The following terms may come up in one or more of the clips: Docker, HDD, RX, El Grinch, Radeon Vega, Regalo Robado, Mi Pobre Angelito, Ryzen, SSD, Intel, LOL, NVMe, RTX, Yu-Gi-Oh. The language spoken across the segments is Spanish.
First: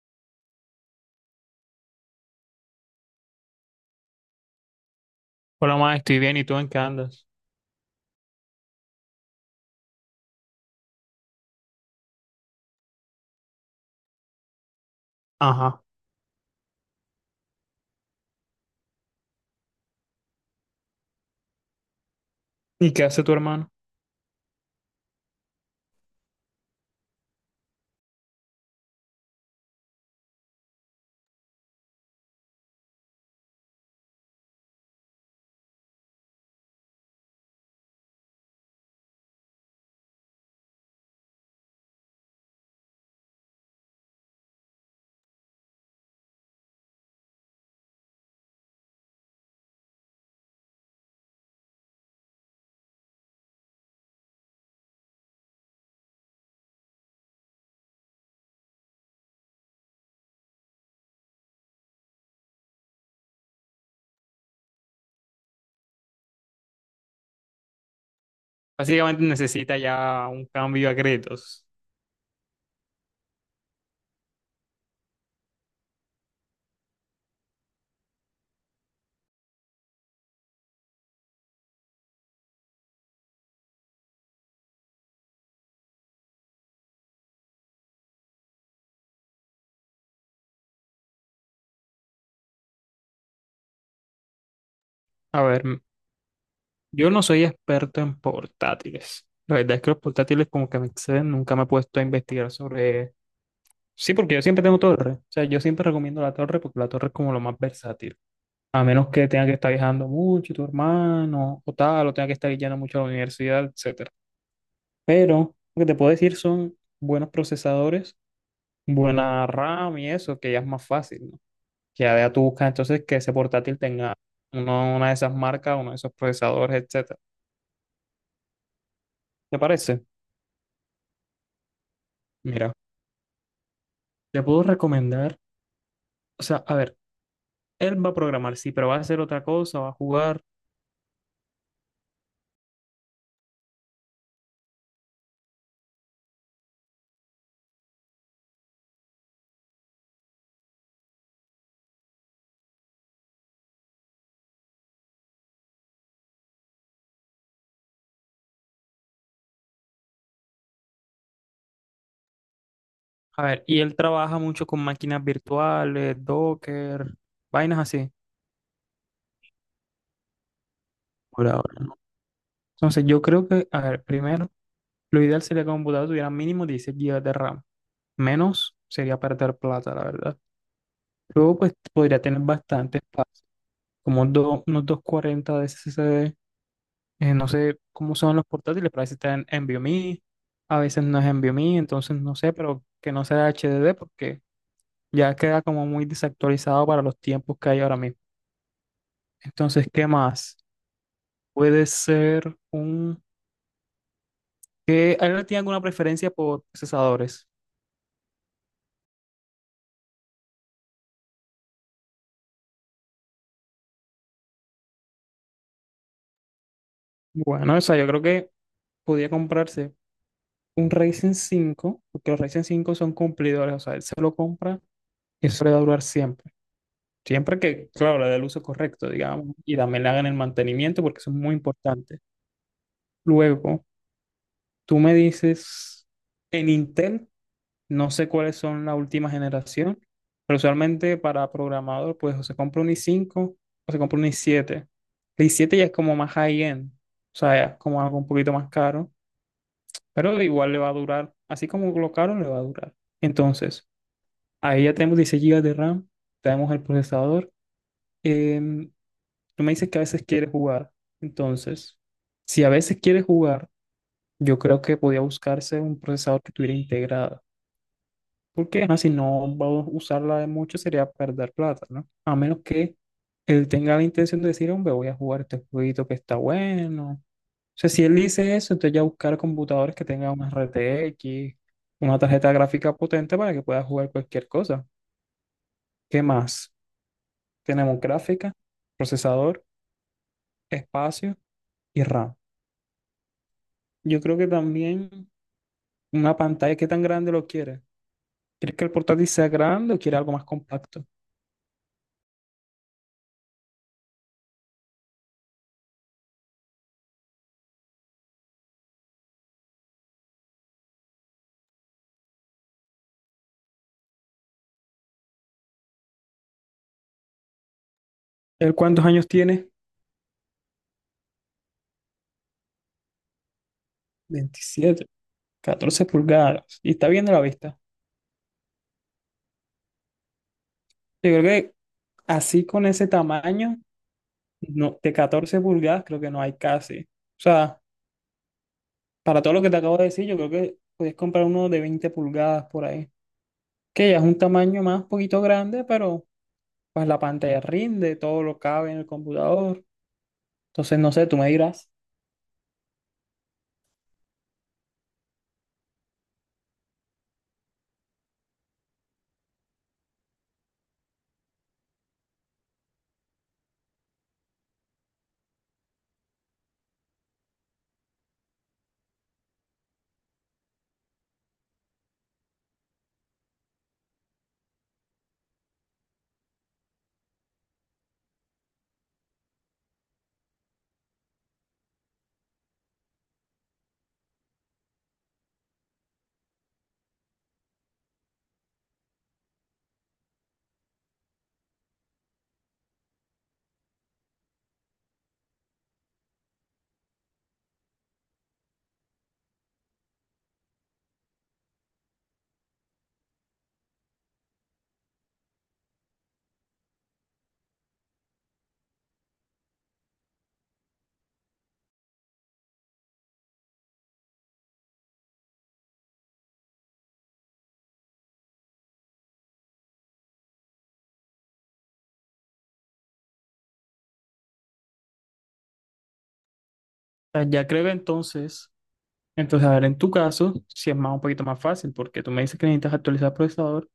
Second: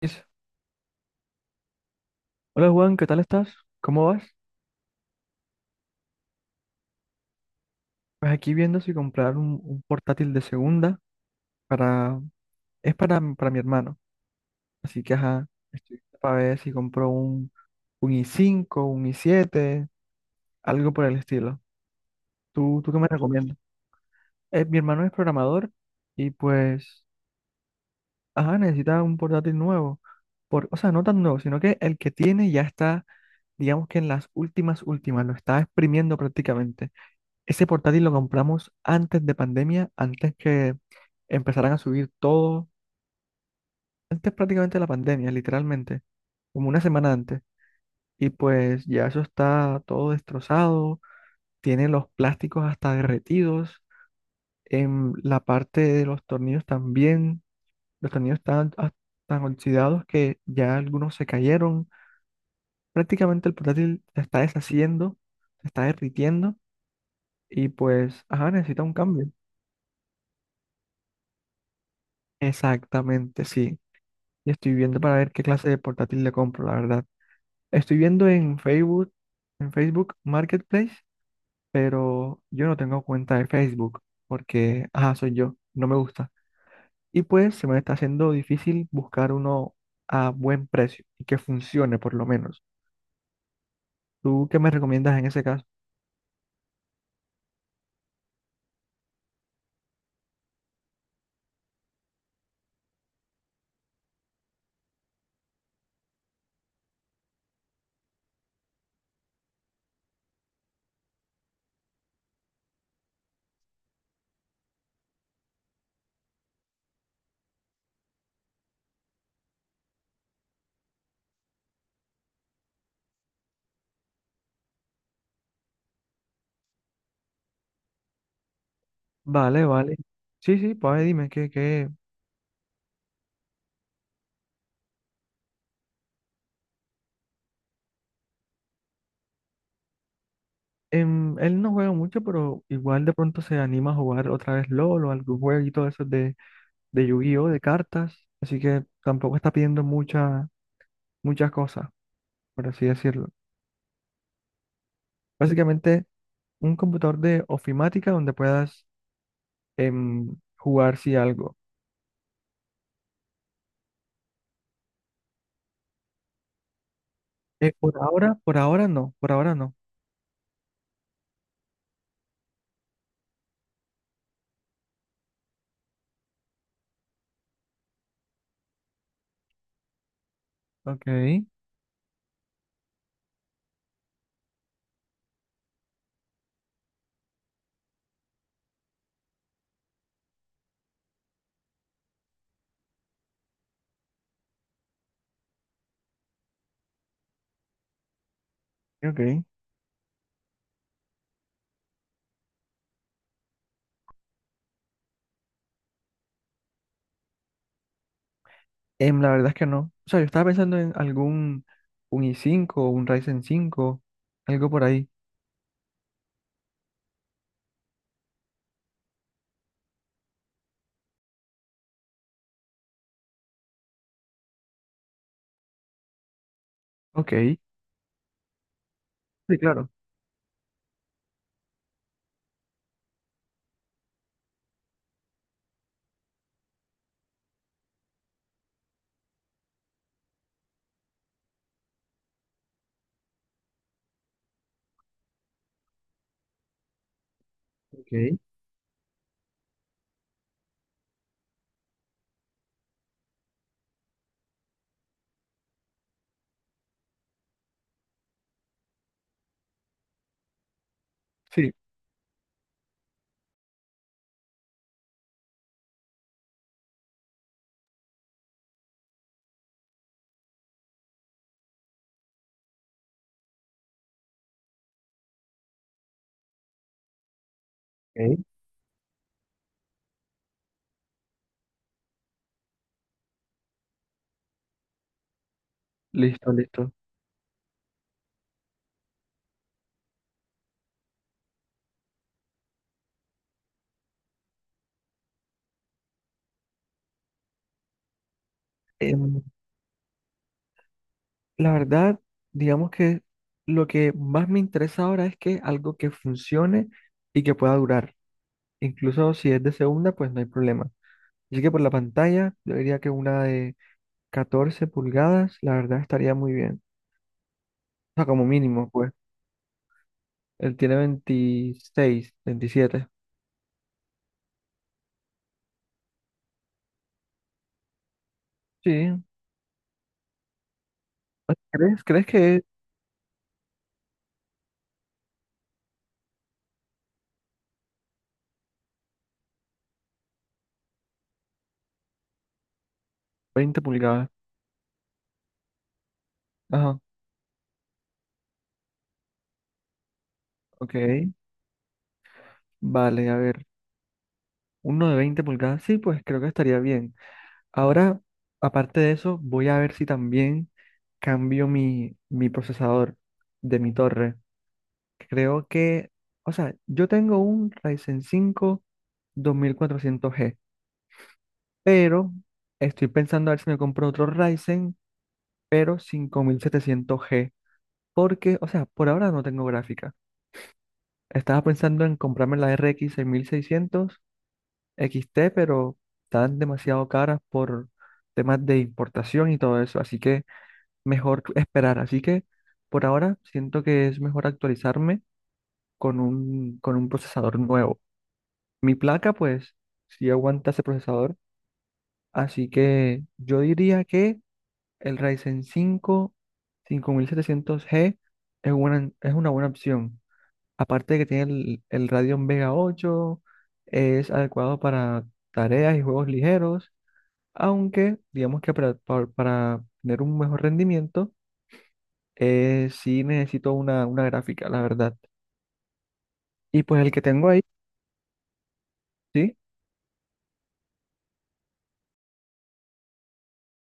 Dice, hola Juan, ¿qué tal estás? ¿Cómo vas? Hola, ma, estoy bien. ¿Y tú en qué andas? Pues aquí viendo si comprar un portátil de segunda para... Es para, para mi hermano. Así que, ajá, Ajá. estoy para ver si compro un i5, un i7, algo por el estilo. ¿Tú ¿Y qué qué me hace tu recomiendas? hermano? Mi hermano es programador y pues, ajá, necesita un portátil nuevo. O sea, no tan nuevo, sino que el que tiene ya está, digamos que en las últimas últimas, lo está exprimiendo prácticamente. Ese portátil lo compramos antes de pandemia, antes que empezaran a subir todo, antes prácticamente de la pandemia, literalmente, como una semana antes. Y pues ya eso está todo destrozado, tiene los plásticos hasta derretidos, en la parte de los tornillos también, los tornillos están tan oxidados que ya algunos se cayeron. Prácticamente el portátil se está deshaciendo, se está derritiendo y pues, ajá, necesita un Básicamente cambio. necesita ya un cambio a créditos. Exactamente, sí. Y estoy viendo para ver qué clase de portátil le compro, la verdad. Estoy viendo en Facebook Marketplace, pero yo no tengo cuenta de Facebook porque, ajá, soy yo, no me gusta. Y pues se me está haciendo difícil buscar uno a buen precio y que funcione por lo menos. ¿Tú qué me recomiendas en ese A ver, caso? Yo no soy experto en portátiles. La verdad es que los portátiles como que me exceden. Nunca me he puesto a investigar sobre... Sí, porque yo siempre tengo torre. O sea, yo siempre recomiendo la torre porque la torre es como lo más versátil. A menos que tenga que estar viajando mucho tu hermano o tal, o tenga que estar yendo mucho a la universidad, etcétera. Pero lo que te puedo decir son buenos procesadores, buena RAM y eso, que ya es más fácil, ¿no? Que ya tú buscas entonces que ese portátil tenga una de esas marcas, uno de esos procesadores, etcétera. ¿Te Vale, vale. parece? Sí, sí, pues dime que Mira, te puedo recomendar, o sea, a ver, él va a programar, sí, pero va a hacer otra cosa, va a jugar. Él no juega mucho, pero igual de pronto se anima a jugar otra vez LOL o algún jueguito de esos de Yu-Gi-Oh, de cartas, así que tampoco está pidiendo muchas cosas, por así decirlo. Básicamente, un computador de ofimática donde puedas, jugar si algo. A ver, y él trabaja mucho con máquinas virtuales, Docker, vainas así, Por ahora no, por ahora no. por ahora, ¿no? Entonces, yo creo que, a ver, primero, lo ideal sería que un computador tuviera mínimo 16 GB de RAM. Menos sería perder plata, la verdad. Ok, Luego, pues podría tener bastante espacio, como unos 240 de SSD. No sé cómo son los portátiles, pero a veces está en NVMe, a veces no es NVMe, entonces no sé, pero que no sea HDD porque ya queda como muy desactualizado para los tiempos que hay ahora mismo. ok. Entonces, ¿qué más? Puede ser un... ¿Qué? ¿Alguien tiene alguna preferencia por procesadores? La verdad es que no. O sea, yo estaba pensando en algún un i5, un Ryzen 5 algo por ahí. Bueno, o sea, yo creo que podía comprarse un Ryzen cinco porque los Ryzen cinco son cumplidores, o sea, él se lo compra y eso le va a durar siempre. Ok, sí, Siempre que, claro, le dé el uso correcto, digamos, y claro. también le hagan el mantenimiento porque eso es muy importante. Luego, tú me dices, en Intel, no sé cuáles son la última generación, pero usualmente para programador, pues o se compra un i5 o se compra un i7. El i7 ya es como más high-end, o sea, ya es como algo un Ok, poquito más caro, pero igual le va a durar, así como lo caro le va a durar. Entonces, ahí ya tenemos 16 gigas de RAM, tenemos el procesador. em, Tú me dices que a veces quieres jugar. sí, Entonces, si a veces quieres jugar, yo creo que podía buscarse un procesador que tuviera integrada. Porque ajá, si no va a usarla de mucho, sería perder plata, ¿no? A menos que él tenga la intención de decir, hombre, voy a jugar este jueguito que está bueno. O sea, si él ok. dice eso, entonces ya buscar computadores que tengan una RTX, una tarjeta gráfica potente para que pueda jugar cualquier cosa. ¿Qué Listo, más? listo. Tenemos gráfica, procesador, espacio y RAM. Yo creo que también una pantalla, ¿qué tan grande lo quieres? ¿Quieres que el portátil Em, sea grande o quieres algo más compacto? la verdad, digamos que lo que más me interesa ahora es que algo que funcione y que pueda durar. Incluso si es de segunda, pues no hay problema. Así que por la pantalla, yo diría que una de 14 pulgadas, la verdad estaría muy bien. O sea, como ¿Él mínimo, cuántos pues. años tiene? Él tiene 26, 27. 27. Catorce pulgadas. Y está bien de la vista. Sí. Yo creo que ¿Crees, crees que es así con ese tamaño, no, de 14 pulgadas creo que no hay casi. O sea, para todo lo que te acabo de decir, yo creo que puedes comprar uno de 20 pulgadas por ahí. 20 Que ya es pulgadas? un tamaño más poquito grande, pero Ajá, pues la pantalla rinde, todo lo cabe en el computador. Entonces, no sé, ok. tú me dirás. Vale, a ver. Uno de 20 pulgadas, sí, pues creo que estaría bien. Ahora, aparte de eso, voy a ver si también cambio mi procesador de mi torre. Creo que, o sea, yo tengo un Ryzen 5 2400 g, pero estoy pensando a ver si me compro otro Ryzen, pero 5700 g porque, o sea, por ahora no tengo gráfica. Estaba pensando en comprarme la RX X 6600 X T, pero están demasiado caras por temas de importación y todo eso, así que mejor esperar. Así que por ahora siento que es mejor actualizarme con un procesador nuevo. Mi placa, pues, sí aguanta ese procesador. Así que yo diría que el Ryzen 5 5700 g es una buena opción. Aparte de que tiene el Radeon Vega 8, es adecuado para tareas y juegos ligeros, aunque digamos que para tener un mejor rendimiento, eh, sí necesito una gráfica, la verdad. Y pues el que Ah, tengo ahí, ya creo que entonces... sí. Entonces, a ver, en tu caso, si es más un poquito más fácil, porque tú me dices que necesitas actualizar el procesador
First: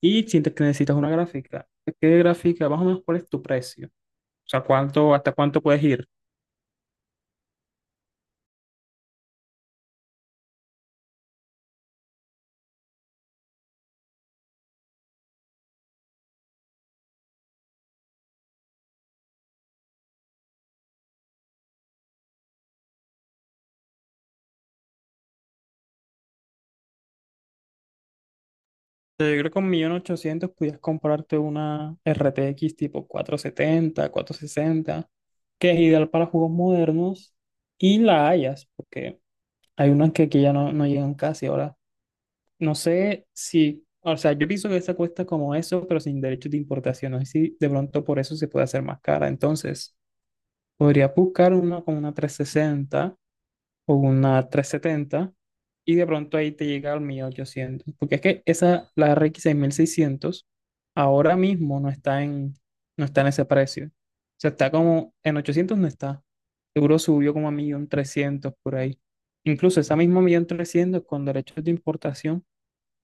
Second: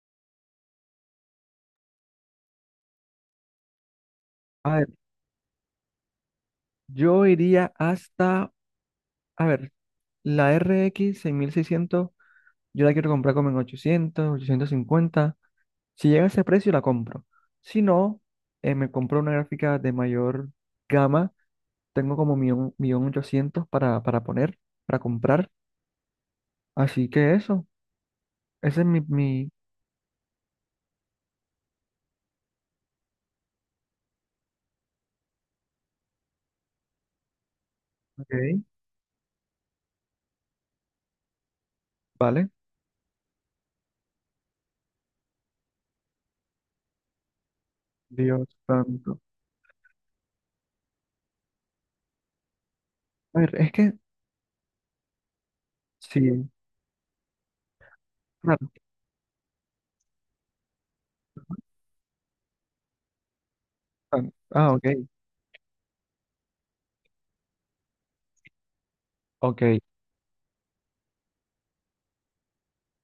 y sientes que necesitas una gráfica. ¿Qué gráfica? Más o menos, ¿cuál es tu precio? O sea, A ver, ¿cuánto, hasta cuánto puedes ir? yo iría hasta, a ver, la RX 600 yo la quiero comprar como en 800, 850. Si llega a ese precio, la compro. Si no, me compro una gráfica de mayor gama. Tengo como 1.800.000 para poner, para comprar. Así que eso, ese es mi, Yo creo mi... que con 1.800.000 pudieras comprarte una RTX tipo 470, sesenta, que es ideal para juegos modernos y la Ok. hayas, porque hay unas que aquí ya no, no llegan casi ahora. ¿Vale? No sé si, o sea, yo pienso que esa cuesta como eso, pero sin derechos de importación. No sé si de pronto por eso Dios se puede hacer más santo. cara. Entonces, podría buscar una con una 360 A ver, es que o una 370 y de pronto sí. ahí te llega al 1.800. Porque es que Claro. esa, la RX 600 ahora mismo no está en, no está en ese precio. O Ah, sea, está ah, ok, como en 800, no está. Seguro subió como a 1.300 por ahí. ok, Incluso esa misma 1.300 con derechos de importación,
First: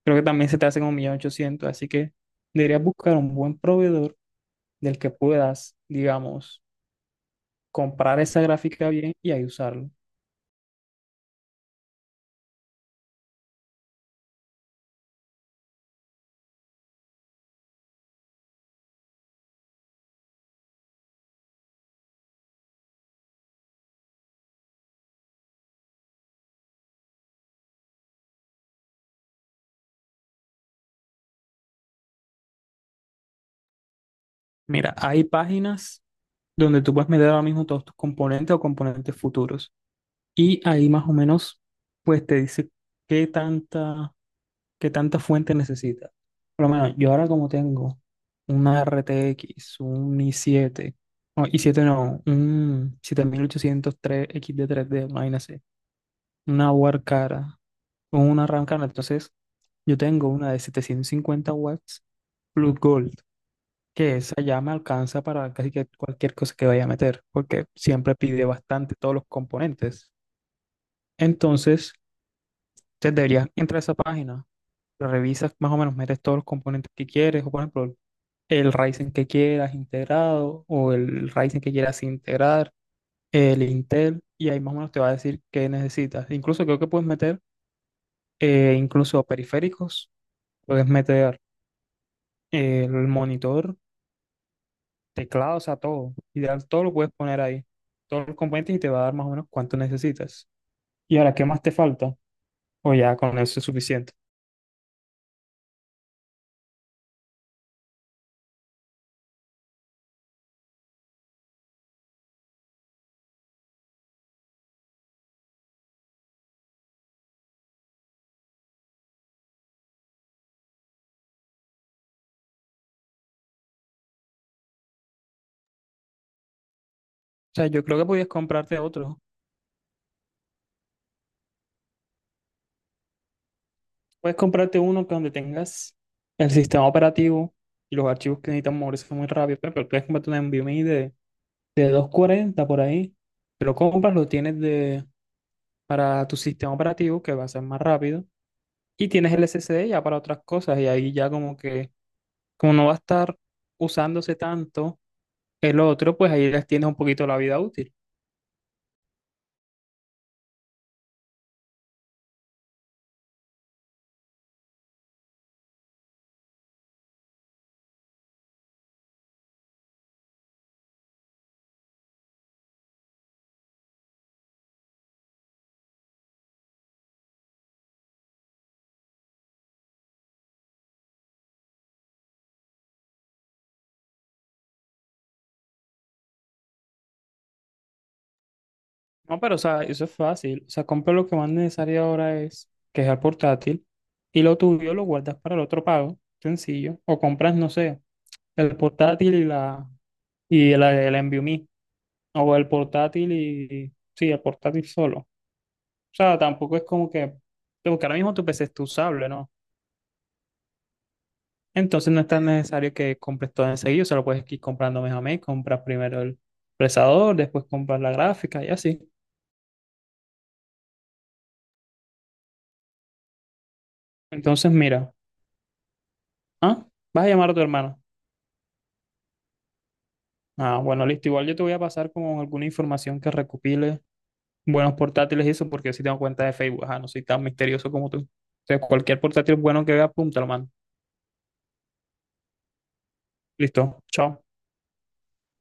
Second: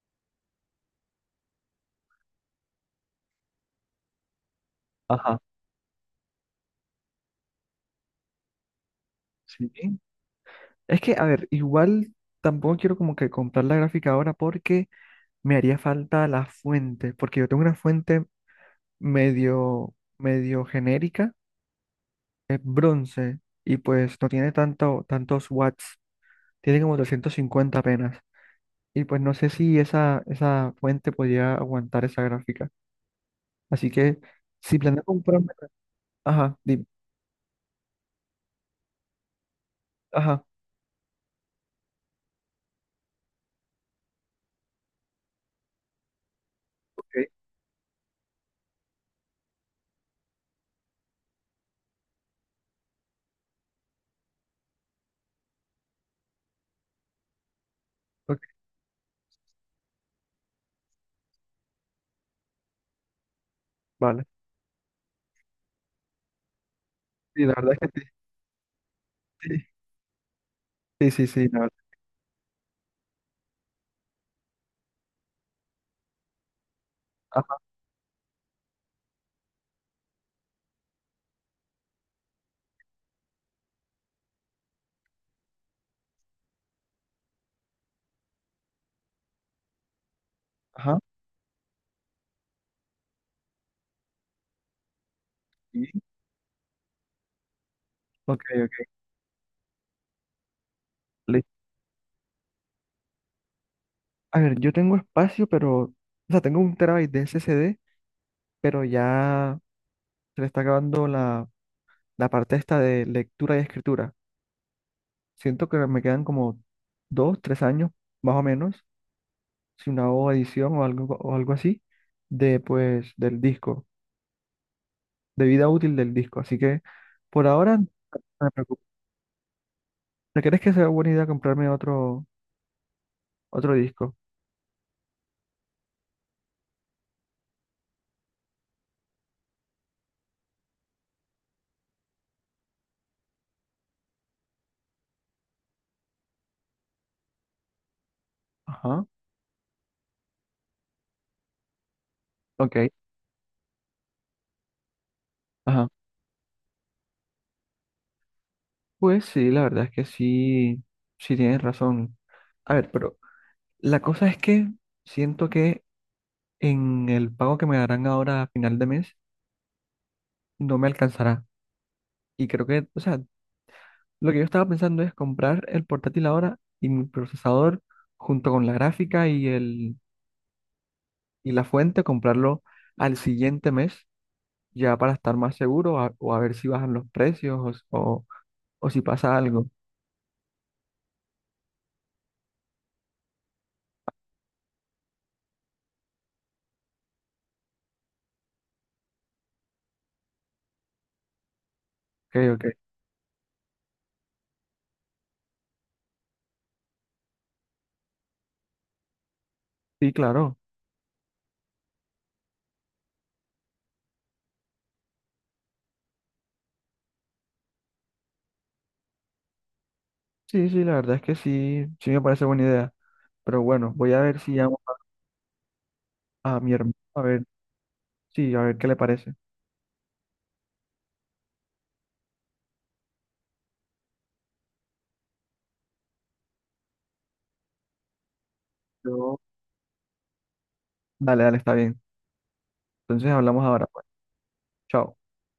creo que también se te hace como 1.800.000, así que deberías buscar un buen proveedor del que ajá, puedas, digamos, comprar esa gráfica bien y ahí sí. usarlo. Es que, a ver, igual tampoco quiero como que comprar la gráfica ahora porque me haría falta la fuente, porque yo tengo una fuente medio, medio genérica, es bronce, y pues no tiene tantos watts, tiene como 250 apenas, y pues no sé si esa fuente podría aguantar esa gráfica. Así que, si Mira, planeo hay comprarme, páginas ajá, donde dime, tú puedes meter ahora mismo todos tus componentes o componentes futuros ajá, y ahí más o menos pues te dice qué tanta, qué tanta fuente necesitas. Por lo menos yo ahora ok, como tengo una RTX, un i7, no, i7 no, un 7803 x de tres d, imagínate, una Warcara o ok, una Ramcara. Entonces, yo tengo una de 750 W Blue Gold, que vale. esa ya me alcanza para casi que cualquier cosa que vaya a meter, Sí, la porque verdad es que siempre pide bastante todos los sí, componentes. sí, sí, sí, sí, la verdad. Entonces, te deberías entrar a esa página, lo revisas más o menos, metes todos los componentes que quieres, o por ejemplo, el Ryzen que quieras integrado o el Ryzen que quieras integrar, el Intel, y ahí más o menos te va a decir qué necesitas. Incluso creo que puedes meter, incluso periféricos. Puedes Ajá. meter el monitor, teclado, o sea, Sí. todo. Ideal, todo lo puedes poner ahí. Todos los Ok, componentes y ok. te va a dar más o menos cuánto necesitas. Y ahora, ¿qué Listo. más te falta? O ya con eso es suficiente. A ver, yo tengo espacio, pero, o sea, tengo un terabyte de SSD, pero ya se le está acabando la parte esta de lectura y escritura. Siento que me quedan como dos, tres años, más o menos, si una o edición o algo así, de, pues, del disco, de vida útil del disco. Así que, por O sea, ahora, no yo creo que podías me comprarte preocupo. otro. ¿Te crees que sea buena idea comprarme otro disco? Puedes comprarte uno que donde tengas el sistema operativo y los archivos que necesitan moverse muy rápido. Pero puedes comprarte un NVMe de 240 por ahí. Te lo compras, lo tienes de, para tu sistema operativo que va a ser más rápido. Ajá. Y tienes el SSD ya para otras cosas. Y ahí ya, como que como no Ok. va a estar usándose tanto el Ajá. otro, pues ahí les tienes un poquito la vida útil. Pues sí, la verdad es que sí, sí tienes razón. A ver, pero la cosa es que siento que en el pago que me darán ahora a final de mes no me alcanzará. Y creo que, o sea, lo que yo estaba pensando es comprar el portátil ahora y mi procesador junto con la gráfica y el y la fuente, comprarlo al siguiente mes ya para estar más seguro, o a ver si bajan los precios o si pasa No, pero o algo. sea, eso es fácil. O sea, compra lo que más necesario ahora es, que es el portátil, y lo tuyo lo guardas para el otro pago, sencillo. O compras, no sé, el portátil y la, y la, el NVMe. Ok, O ok. el portátil, y sí, el portátil solo. O sea, tampoco es como que, porque ahora mismo tu PC es tu usable, ¿no? Sí, claro. Entonces no es tan necesario que compres todo enseguida, solo puedes ir comprando mes a mes, compras primero el procesador, después compras la gráfica y así. Sí, sí, la verdad es que sí, sí me parece buena idea. Pero bueno, voy a ver si Entonces llamo mira, a mi ¿ah? hermano, ¿Vas a a ver, llamar a tu hermano? sí, a ver qué le parece. Ah, bueno, listo, igual yo te voy a pasar como alguna información que recopile, buenos portátiles y eso, porque yo sí tengo cuenta de Facebook, ajá, no soy tan misterioso como tú. Entonces cualquier Yo, portátil bueno que vea, apúntalo, mano. dale, dale, está bien. Entonces hablamos ahora, Listo, pues. chao. Chao.